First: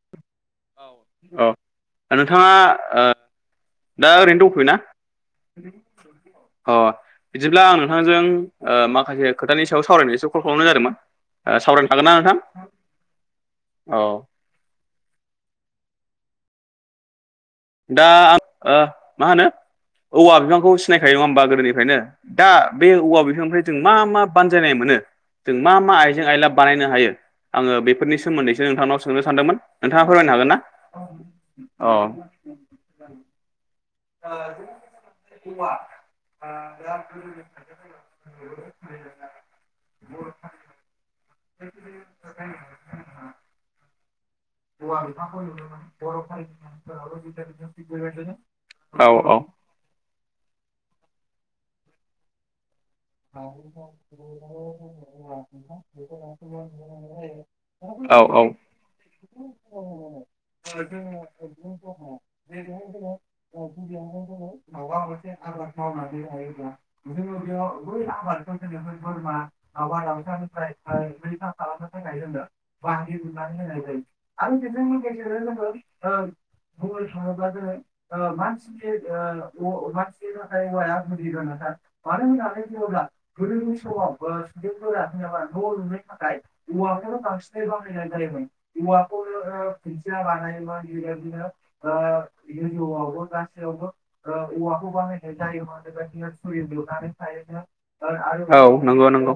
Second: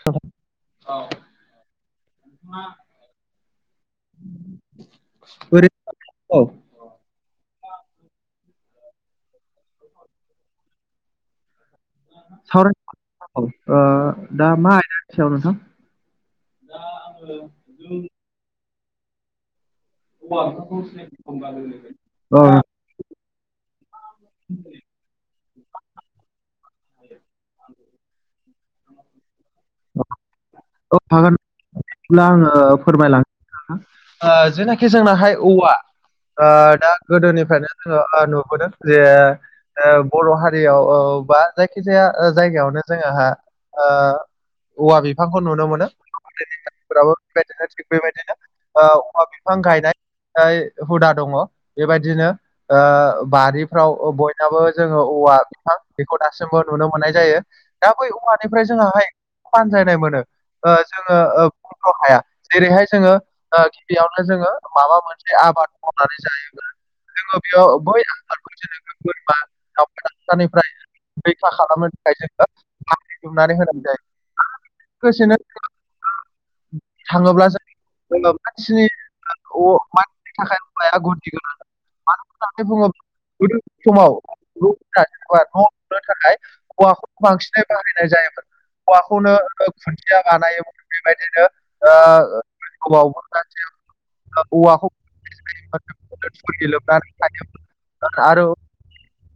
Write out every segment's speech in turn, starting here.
[unintelligible] औ दा नोंथाङा ओ दा ओरैनो दंथयो ना? ओरैनो औ अ बिदिब्ला आं नोंथांजों माखासे खोथानि सायाव सावरायनायसो कल खालामनाय जादोंमोन। सावरायनो हागोन ना नोंथां सावरायनो औ औ। ओ दा मा आयदानि सायाव नोंथां? दा आंबो दा आं मा होनो औवा बिफांखौ सिनायखायो नङा होमबा गोदोनिफ्रायनो औ दा बे औवा बिफांनिफ्राय जों मा मा बानजायनाय मोनो। जों मा मा आइजें आइला बानायनो हायो। आङो बेफोरनि सोमोन्दैसो नोंथांनाव सोंनो सानदोंमोन। नोंथाङा फोरमायनो हागोन ना? औ हागोन औ अब्ला आङो फोरमायलां जेनाखि जोंनाहाय औवा ओ दा गोदोनिफ्रायनो जोङो ओ नुबोदों जे। बर' हारियाव ओ बा जायखि जाया जायगायावनो जोंहा ओ औवा बिफां नुनो मोनो [inaudible] बेबायदिनो थिग बेबायदिनो औ औवा बिफां गायनाय हुदा दङ बेबायदिनो। बारिफ्राव बयनाबो जोङो औवा बिफां बेखौ दासिमबो नुनो मोननाय जायो। दा बै औ औवानिफ्राय जोंहाय बानजायनाय मोनो। ओ जोङो ओ बुंथ' हाया जेरैहाय जोङो गिबियावनो जोङो माबा मोनसे आबाद मावनानै जायोब्ला जोङो बेयाव बै आबादखौ जोङो बै बोरमा दावमा दावसानिफ्राय रैखा खालामनो थाखाय जोङो बाहायो होननानै होनाय जायो आरो बेजों लोगोसेनो जोङो ओ बुंनो थाङोब्ला जोङो ओ मानसिनि ओ अ मानसिनि थाखाय औवाया [inaudible] मानो बुङोब्ला होननानै गोदोनि बुङोब्ला समाव सुबुंफोरा [unintelligible] जेनेबा न' लुनो न'लुनाय थाखाय औवाखौ औवाखौनो बांसिन बांसिनै फ्राय बाहायनाय जायोमोन औवाखौनो ओ खुन्थिया बानायोमोन बेबायदिनो बेबादिनो [inaudible] ओ बियो इउवानो गोबावबो आवबो गासैयावबो ओ औवाखौ बाहायनाय थुरि लोबनानै थायोमोन जायोमोन। आरो औ नंगौ नंगौ।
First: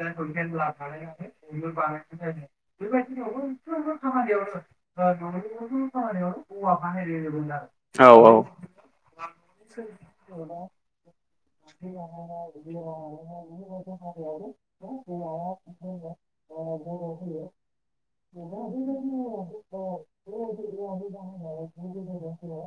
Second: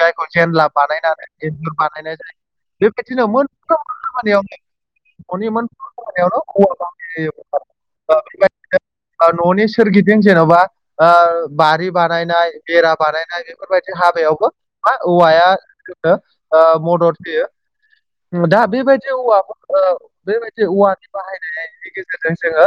जायखौ जेनला बानायनानै एन्जुर बानायनाय जायो बेबायदिनोमोन। [inaudible] मोनफ्रोमबो खामानियावनो औवा बाहायनाय औ जायोमोन आरो। ओ बेबायदिनो औ। न'नि सोरगिदिं जेन'बा अ बारि बानायनाय बेरा बानायनाय बेफोरबायदि हाबायावबो मा औवाया जोंनो मदद होयो दा बेबायदि बे औवाफोर ओ बेबायदि औवानि बाहायनाय गेजेरजों जोङो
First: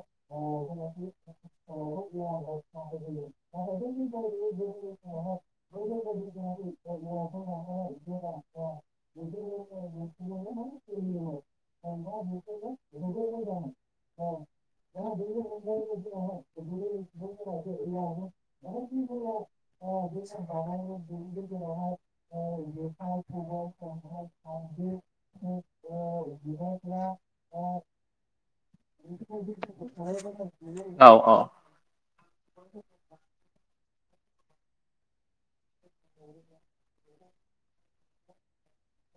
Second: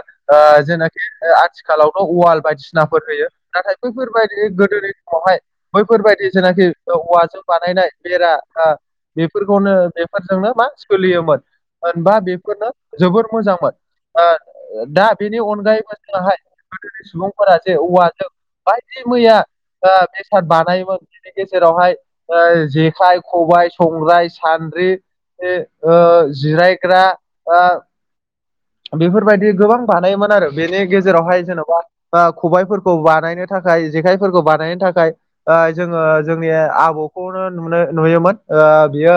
जेनाखि आथिखालावनो अवाल बायदिसिनाफोर होयो। नाथाय बैफोरबायदि गोदोनि समावहाय बैफोरबायदि जेनाखि औवाजों बानायनाय बेरा आ बेफोरखौनो बेफोरजोंनो मा सोलियोमोन होनबा बेफोरनो जोबोर मोजांमोन। दा बेनि अनगायैबो जोंहाय गोदोनि सुबुंफोरा जे औवाजों बायदि मैया आ बेसाद बानायोमोन। नि जेरावहाय जेखाइ खबाइ संग्राय सानद्रि ओ जिरायग्रा ओ बेफोरबायदि गोबां बानायोमोन आरो बेनि औ औ गेजेरावहाय जेन'बा बा खबायफोरखौ बानायनो थाखाय जेखायफोरखौ बानायनो थाखाय आ जोङो जोंनि आब'खौनो नुनो नुयोमोन ओ बियो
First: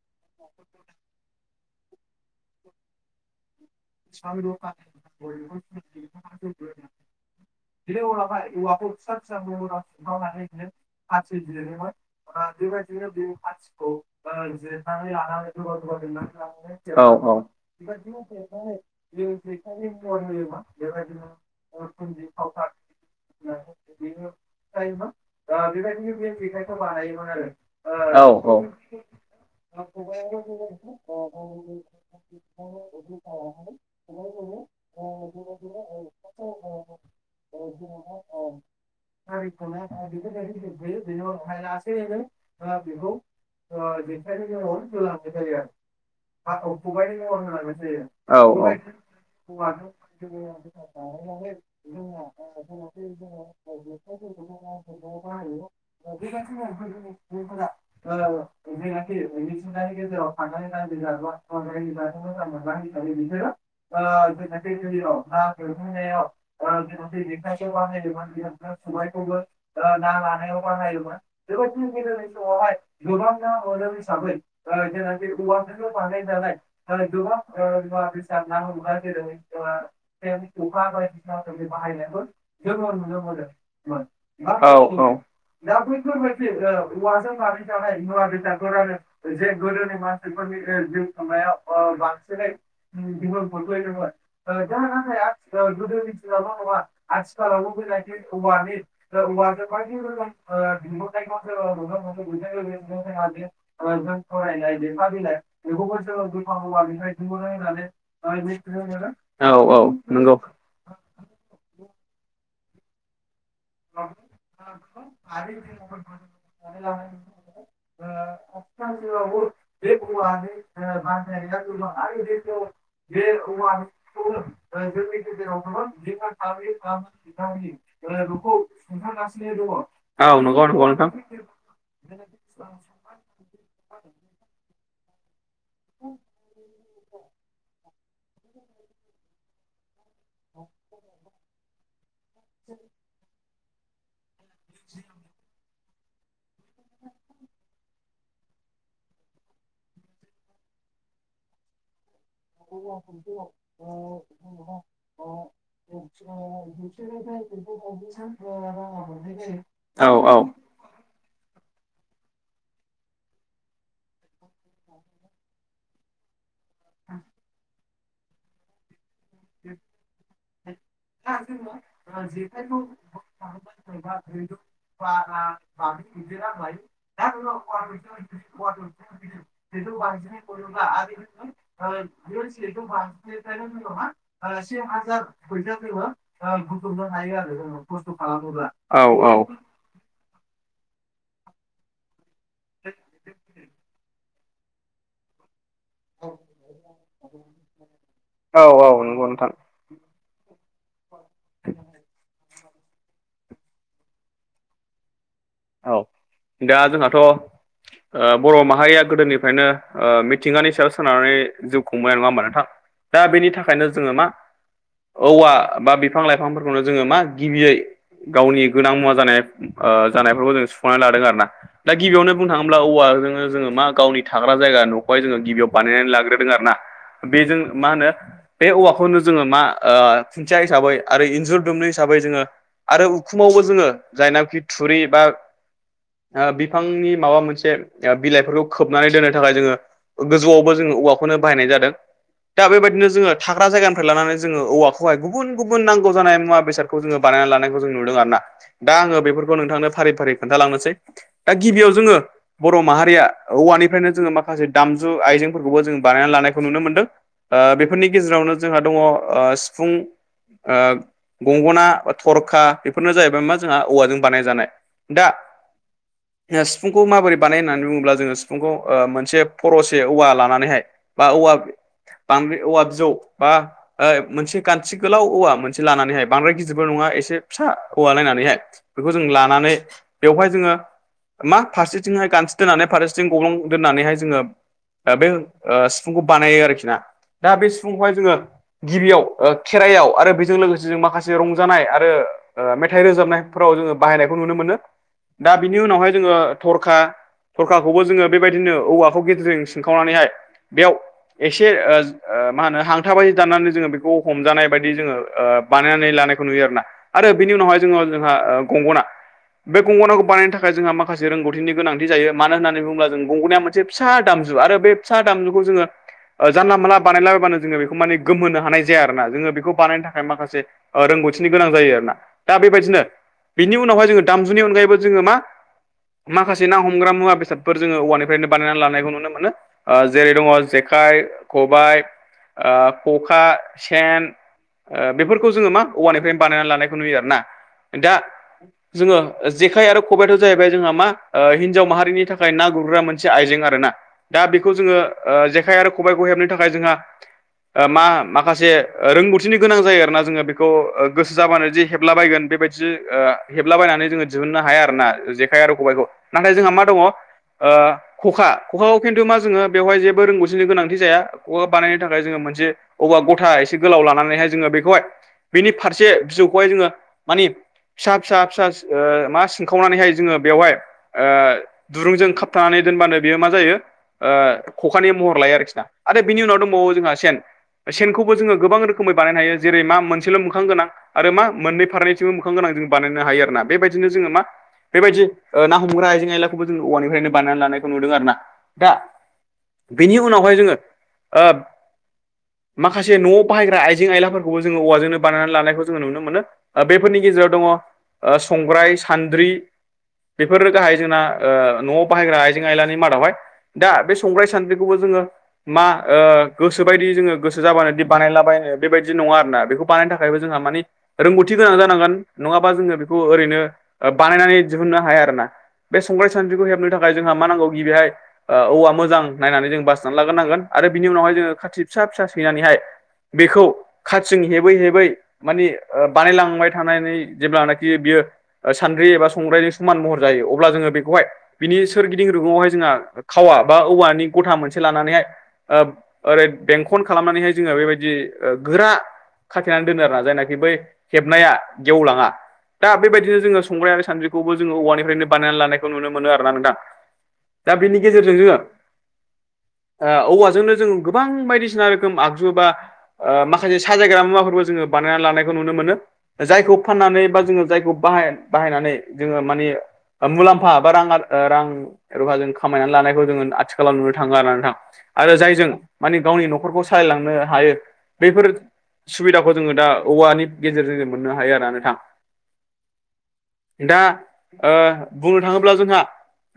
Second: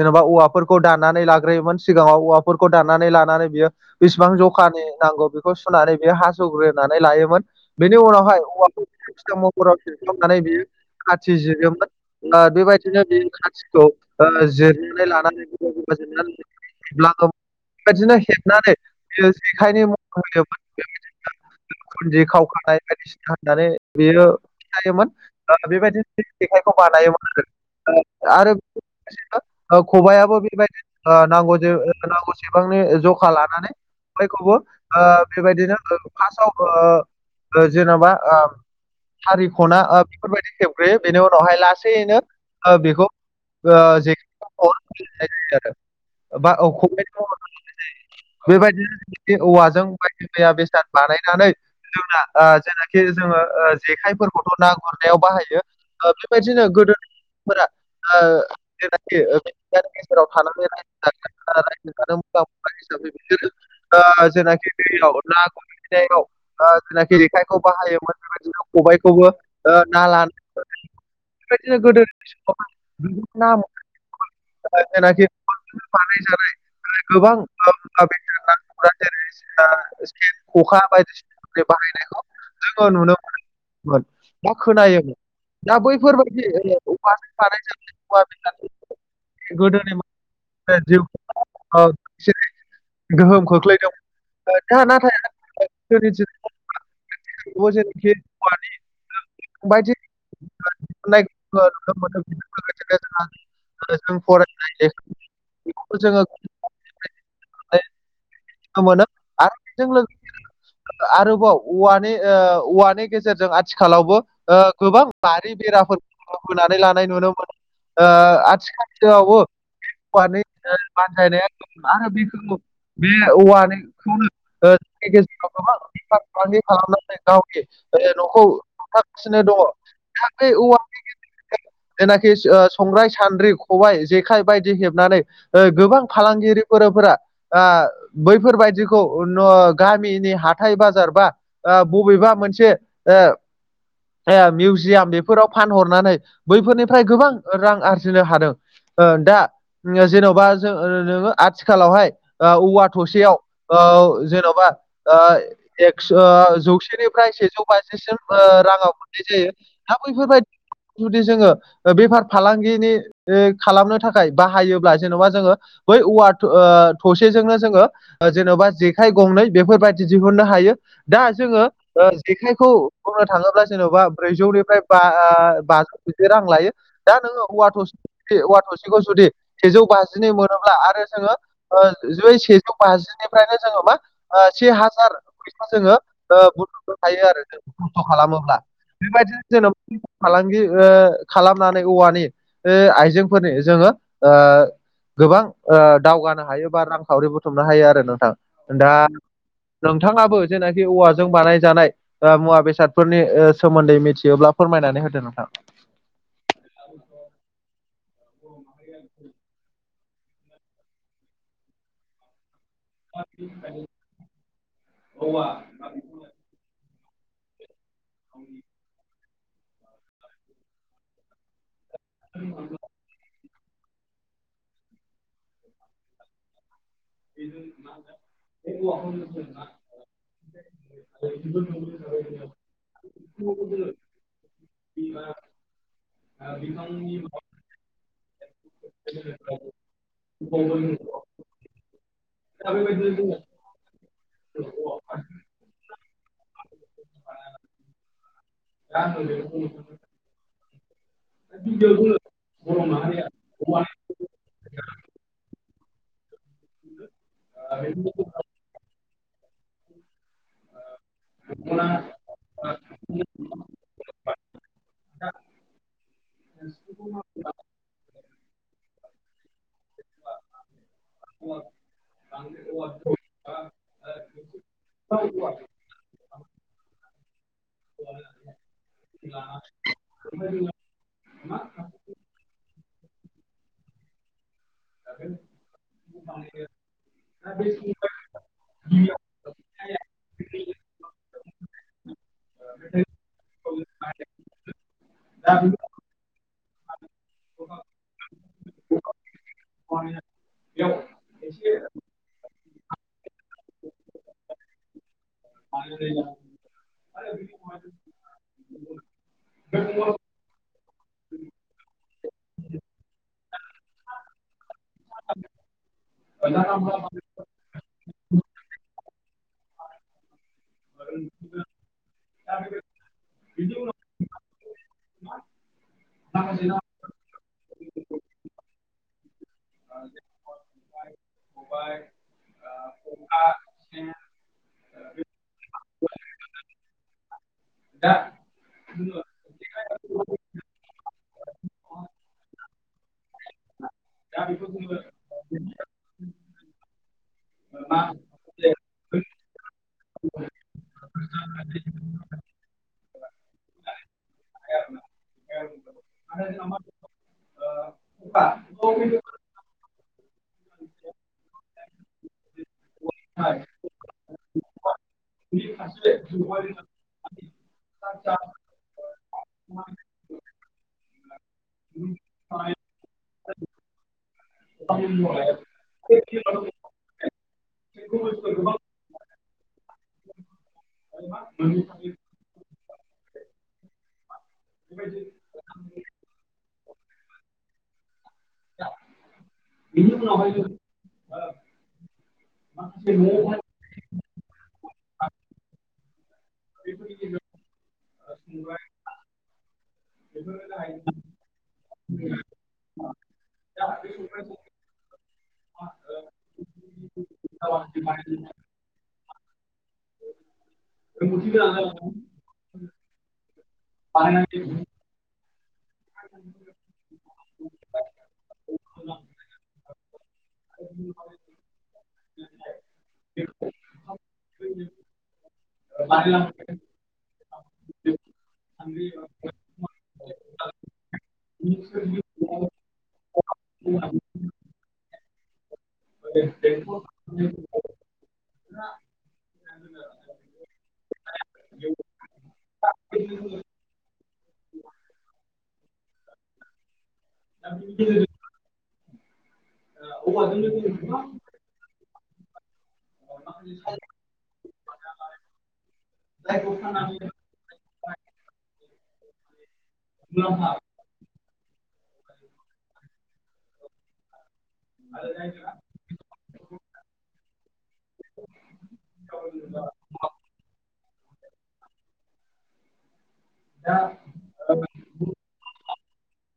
जेनेबा औवाफोरखौ दाननानै लाग्रोयोमोन सिगाङाव औवाफोरखौ दाननानै लानानै बियो [inaudible] बेसेबां जखानि नांगौ बेखौ सुनानै बियो हास'ग्रोनानै लायोमोन बेनि बिनि उनावहाय औवाखौ फिसा महराव फिसा सिनखावनानै [inaudible] हासिब जिरोमोन। ना बेबायदिनो बे खाथिखौ ओ जिर औ हेबलाङो औ। [inaudible] बेबायदिनो हेबनानै बियो जों जेखायनि महर होयोबा बेबादिनो। खुन्दि खावखानाय बायदिसिना होननानै बियो खिथायोमोन दा बेबायदिनो जेखाइखौ बानायोमोन औ आरो खबायाबो बेबायदिनो अ नांग नांगौ सेबांनि ज' लानानै बैखौबो बेबायदिनो फासाव ओ जेन'बा आ हारि ख'ना ओ बेफोरबायदि खेबग्रोयो बेनि उनावहाय लासैयैनो ओ बेखौ ओ जे बा खबाइनि महर [unintelligible] बेबायदिनो जों औवाजों बायदि मैया बेसाद बानायनानै जोंना ओ जेनाखि जोङो जेखायफोरखौथ' ना गुरनायाव बाहायो ओ बेबायदिनो गोदोनि [unintelligible] [unintelligible] [unintelligible] जाग्रा ओ रायजो जानो मोजां मोनग्रा [unintelligible] हिसाबै बिसोरो खबायखौबो ओ जेनाखि दैयाव ओ ना गुरहैनायाव ना ओ जेनाखि जेखायखौ लानायाव बाहायोमोन बेबायदिनो बाहायोमोन खबायखौबो ओ ना बेबायदिनो लानो गोदोनि बेबायदिनो गोदोनि समावहाय समाव [unintelligible] हिसाबै ओ ना जोंना जि जेनाखि औवाजोंनो फानै जानाय बानायजानाय गोबां ओ [unintelligible] [unintelligible] [unintelligible] मुवा बेसाद नांगौब्ला जेरै जोंहा सेन खखा बायदिसिना बाहायनायखौ जोङो नुनो मोनोमोन बा औ औ खोनायोमोन दा बेैफोरबायदि ओ औवाजों बानायजानाय मुवा बेसाद [unintelligible] जे गोदोनि मानसिफोरनि जिउ खुंनायाव जे खुंनायाव एसे बांसिनै गोहोम खोख्लैदोंमोन दा नाथाय जोंनिथिंबो [unintelligible] आथिखालाव बेबायदिनो औवानि [unintelligible] बायदि रोखोम दिहुननाय ओ नुनो मोनो बेजों लोगोसेनो जोंहा [unintelligible] [unintelligible] [unintelligible] फरायनाय लेखा बिलाइ बेखौबो जोङो बुरखा औवानिफ्राय दिहुनो नुनो मोनो होननानै [unintelligible] आरो औ औ बेजों लोगोसे नंगौ आरोबाव औवानि ओ औवानि गेजेरजों आथिखालावबो गोबां बारि बेराफोरखौ होनानै लानाय नुनो मोनो ओ आथिखा [unintelligible] औवानि बानजायनाया [unintelligible] बे औवानिखौनो ओ जोंनि गेजेराव गोबां बेफार फालांगि खालामनानै गावनि [unintelligible] गासिनो दङ औ दा बे नंगौ नंगौ औवानि नोंथां [unintelligible] जेनाखि ओ संग्राय सान्द्रि खबाइ जेखाइ बायदि हेबनानै ओ गोबां फालांगिरि फोरफोरा आ बैफोरबायदिखौ [unintelligible] गामिनि हाथाय बाजार बा ओ बबेबा मोनसे ओ ए मिउजियाम बेफोराव फानहरनानै बैफोरनिफ्राय गोबां रां आरजिनो हादों ओ दा ओ जेन'बा ज नोङो आथिखालावहाय औवा थसेयाव ओ जेन'बा एक ओ जौसेनिफ्राय सेजौ बाजिसिम ओ राङाव मोननाय जायो दा औ औ बैफोरबायदि जुदि जोङो बेफार फालांगिनि ओ खालामनो थाखाय बाहायोब्ला जेन'बा जोङो बै औवा थ ओ थसेजोंनो जोङो जेन'बा जे जेखाइ गंनै बेफोरबायदि दिहुननो हायो दा जोङो ओ जेखाइखौ बुंनो थाङोब्ला जेन'बा ब्रैजौनिफ्राय बा ओ बाजौ बिदि रां लायो दा नोङो औवा थसे औवा थसेखौ जुदि सेजौ बाजिनि मोनोब्ला आरो जोङो [unintelligible] ओ [unintelligible] सेजौ बाजिनिफ्रायनो जोङो मा ओ से हाजार फैसा जोङो ओ [unintelligible] होमबा औ औ बेबायदिनो [unintelligible] फालांगि ओ खालामनानै औवानि ओ आइजेंफोरनि जोङो ओ गोबां ओ दावगानो हायो बा रांखावरि थुमनो हायो आरो नोंथां औ औ दा नंगौ नोंथां नोंथाङाबो जेनाखि औवाजों बानायजानाय ओ मुवा बेसाद फोरनि सोमोन्दै मिथियोब्ला फोरमायनानै होदो नोंथां औ दा जोंहाथ' ओ बर' माहारिया गोदोनिफ्रायनो मिथिंगानि सायाव सोनारनानै जिउ खुंबाय नङा होमबा नोंथां दा बेनि थाखायनो जोङो मा औवा बा बिफां लाइफांफोरखौनो जोङो मा गिबियै गावनि गोनां मुवा जानाय ओ जानायफोरखौ जों सुफुंनानै लादों आरो ना दा गिबियावनो बुंनो थाङोब्ला औवाजोङो जोङो मा गावनि थाग्रा जायगा नखौहाय जोङो गिबियाव बानायनानै लाग्रोदों आरोना बेजों मा होनो बे औवाखौनो जोङो मा ओ खुन्थिया हिसाबै आरो इन्जुर दुमनो हिसाबै जोङो आरो उखुमावबो जोङो जायनाखि थुरि बा ओ बिफांनि माबा मोनसे बिलाइफोरखौ खोबनानै दोननो थाखाय जोङो गोजौआवबो जोङो औवा खौनो बाहायनाय जादों दा बेबायदिनो जोङो थाग्रा जायगानिफ्राय लानानै जोङो औवाखौहाय गुबुन गुबुन नांगौ जानाय मुवा बेसादखौ जोङो बानायना लानायखौ जों नुदों आरोना दा आङो बेफोरखौ नोंथांनो फारि फारि खोन्थालांनोसै दा गिबियाव जोङो बर' माहारिया औवानिफ्रायनो जोङो माखासे दामजु आइजेंफोरखौबो जोङो बानायनानै लानाय खौ नुनो मोनदों ओ बेफोरनि गेजेरावनो जोंहा दङ ओ सिफुं ओ गंगना थरखा बेफोरनो जाहैबाय मा जोंहा औवाजों बानायजानाय दा [inaudible] ओ सिफुंखौ माबोरै बानाय होननानै बुङोब्ला जोङो सिुफुंखौ ओ मोनसे फर'से औवा लानानैहाय बा औवा बां औवा बिजौ बा ओ मोनसे गान्थि गोलाव औवा मोनसे लानानैहाय बांद्राय गिदिरबो नङा एसे फिसा औवा नायनानैहाय बेखौ जों लानानै बेवहाय जोङो मा फारसेथिंहाय गान्थि दोननानै फारसेथिंहाय गब्लं दोननानैहाय जोङो ओ बे ओ सिफुंखौ बानायो आरोखि ना दा बे सिफुंखौहाय जोङो गिबियाव ओ खेराइयाव आरो बेजों लोगोसे जों माखासे रंजानाय आरो ओ मेथाइ रोजाबनाय फोराव जोङो बाहायनायखौ नुनो मोनो दा बिनि उनावहाय जोङो थरखा थरखारखौबो जोङो बेबायदिनो औवाखौ गेजेरजों सिनखावनानैहाय बेयाव एसे मा ओ ओ मा होनो हांथाबायदि दाननानै जोङो बेखौ हमजानाय बायदि जोङो बानायनानै लानायखौ नुयो आरोना आरो बिनि उनावहाय जोङो जोंहा गंगना बे गंगनाखौ बानायनो थाखाय जोंहा माखासे रोंगौथिनि गोनांथि जायो मानो होननानै बुङोब्ला जों गंगनाया मोन से फिसा दामजु आरो बे फिसा दामजुखौ जोङो ओ जानला मोनला बानायलाबायबानो जोङो बेखौ माने गोमहोनो हानाय जाया आरोना जोङो बेखौ बानायनो थाखाय माखासे ओ रोंगौथिनि गोनां जायो आरोना दा बेबायदिनो बिनि उनावहाय जोङो दामजुनि अनगायैबो जोङो मा माखासे ना हम ग्रा मुवा बेसादफोर जोङो औवानिफ्रायनो बानायनानै लानायखौ नुनो मोनो ओ जेरै दङ जेखाइ खबाइ खखा सेन ओ बेफोरखौ जोङो मा औवानिफ्रायनो बानायनानै लानायखौ नुयो आरोना दा जोङो जेखाइ आरो खबाइथ' जाहैबाय जोंहा मा हिन्जाव माहारिनि थाखाय ना गुरग्रा मोनसे आइजें आरोना दा बेखौ जोङो ओ जेखाइ आरो खबायखौ हेबनो थाखाय जोंहा ओ मा माखासे रोंगौथिनि गोनां जायो आरोना जोङो बेखौ गोसो जाबानो दि हेबलाबायगोन बेबायदि ओ हेबलाबायनानै जोङो दिहुननो हाया आरो ना जेखाइ आरो खबाइखौ नाथाय जोंहा मा दङ ओ खखा खखौ खिन्थु मा जोङो बेवहाय जेबो रोंगौ थिनि गोनांथि जाया खखा बानायनो थाखाय जोङो मोनसे अबेबा गथा एसे गोलाव लानानैहाय जोङो बेखौहाय बेनि फारसे बिजौखौहाय जोङो मानि फिसा फिसा फिसा ओ मा सिनखावनानैहाय जोङो बेवहाय ओ दुरुंजों खाबथानानै दोनबानो बेयो मा जायो खखानि महर लायो आरोखि ना आरो बिनि उनाव दंबावो जोंहा सेन सेनखौबो जोङो गोबां रोखोमै बानायनो हायो जेरै मा मोनसेल' मोखां गोनां आरो मा मोननै फारनैथिंबो मोखां गोनां जों बानायनो हायो आरो ना बेबायदिनो जोङो मा बेबायदि ओ ना हमग्रा आयजें आयलाखौबो जों औवानिफ्रायनो बानायनानै लानायखौ नुदों आरोना दा बेनि उनावहाय जोङो ओ माखासे न'आव बाहायग्रा आइजें आयलाफोरखौबो जोङो औवाजोंनो बानायनानै लानायखौ जोङो नुनो मोनो बे फोरनि गेजेराव दङ ओ संग्राय सान्द्रि बेफोरो गाहायै जोंना ओ न'आव बाहायग्रा आइजें आयलानि मादावहाय दा बे संग्राय सानद्रिखौबो जोङो मा ओ गोसोबायदि जोङो गोसो जाबानो दि बानायला बायनो बेबायदि नङा आरोना बेखौ बानायनो थाखायबो जोंहा माने रोंगौथि गोनां जानांगोन नङाबा जोङो बेखौ ओरैनो ओ बानायनानै दिहुननो हाया आरो ना बे संग्राइ सान्द्रिखौ हेबनो थाख खाय जोंहा मा नांगौ गि बेहाय ओ औवा मोजां नायनानै जों बासिनानै लाग्रनांगोन आरो बिनि उनावहाय जोङो खाथि फिसा फिसा सैनानैहाय बेखौ खाथिं हेबै हेबै माने बानायलांबाय थानायानानै जेब्लानाखि बियो सान्द्रि एबा संग्राय समान महर जायो अब्ला जोङो बेखौहाय बिनि सोरगिदिं रुगुङावहाय जोंहा खावा बा औवानि गथा मोनसे लानानैहाय ओरै बेंखन खालामनानैहाय जोङो बेबायदि गोरा खाथेनानै दोनो आरो ना जायनाखि बै हेबनाया गेवलाङा दा बेबायदिनो जोङो संग्राइ आरो सानद्रिखौबो जोङो औवानिफ्रायनो बानायनानै लानायखौ नुनो मोनो आरो ना नोंथां दा बेनि गेजेरजों जोङो ओ औवाजोंनो जों गोबां बायदिसिना रो खोम आगजु बा माखासे साजायग्रा मुवाफोरबो जोङो बानायनानै लानायखौ नुनो मोनो ओ जायखौ फाननानै बा जोङो जायखौ बाहाय-बाहायनानै जोङो मानि मुलाम्फा बा रांङा ओ रां रूफा जों खामायनानै लानायखौ जोङो आथिखालाव नुनो थांलाानानै थां आरो जायजों मानि गावनि न'खरखौ सालायलांनो हायो बैफोर सुबिदाखौ जोङो दा औवानि गेजेरजों जों मोननो हायो आरोना नोंथां दा ओ बुंनो थाङोब्ला जोंहा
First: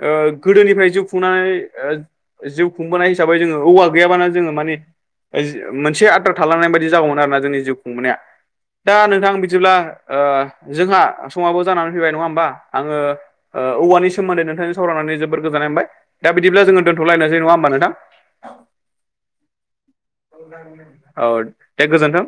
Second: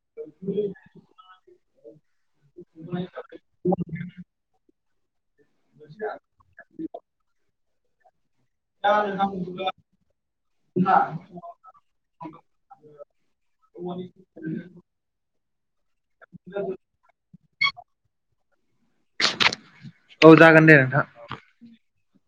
ओ गोदोनिफ्राय जिउ खुंनानै ओ जिउ खुंबोनाय हिसाबै जोङो औवा गैयाबानो जोङो मानिे मोनसे आद्रा थालांनाय बायदि जागौमोन आरो ना जोंनि जिउ खुंबोनाया दा नोंथां बिदिब्ला ओ जोंहा समाबो जानानै फैबाय नङा होमबा आङो ओ औवानि सोमोन्दै नोंथांजों सावरायनानै जोबोर गोजोननाय मोनबाय दा बिदिब्ला जोङो दोनथ'लायनोसै नङा होमबा नोंथां औ जागोन दे नोंथां औ दे गोजोन्थों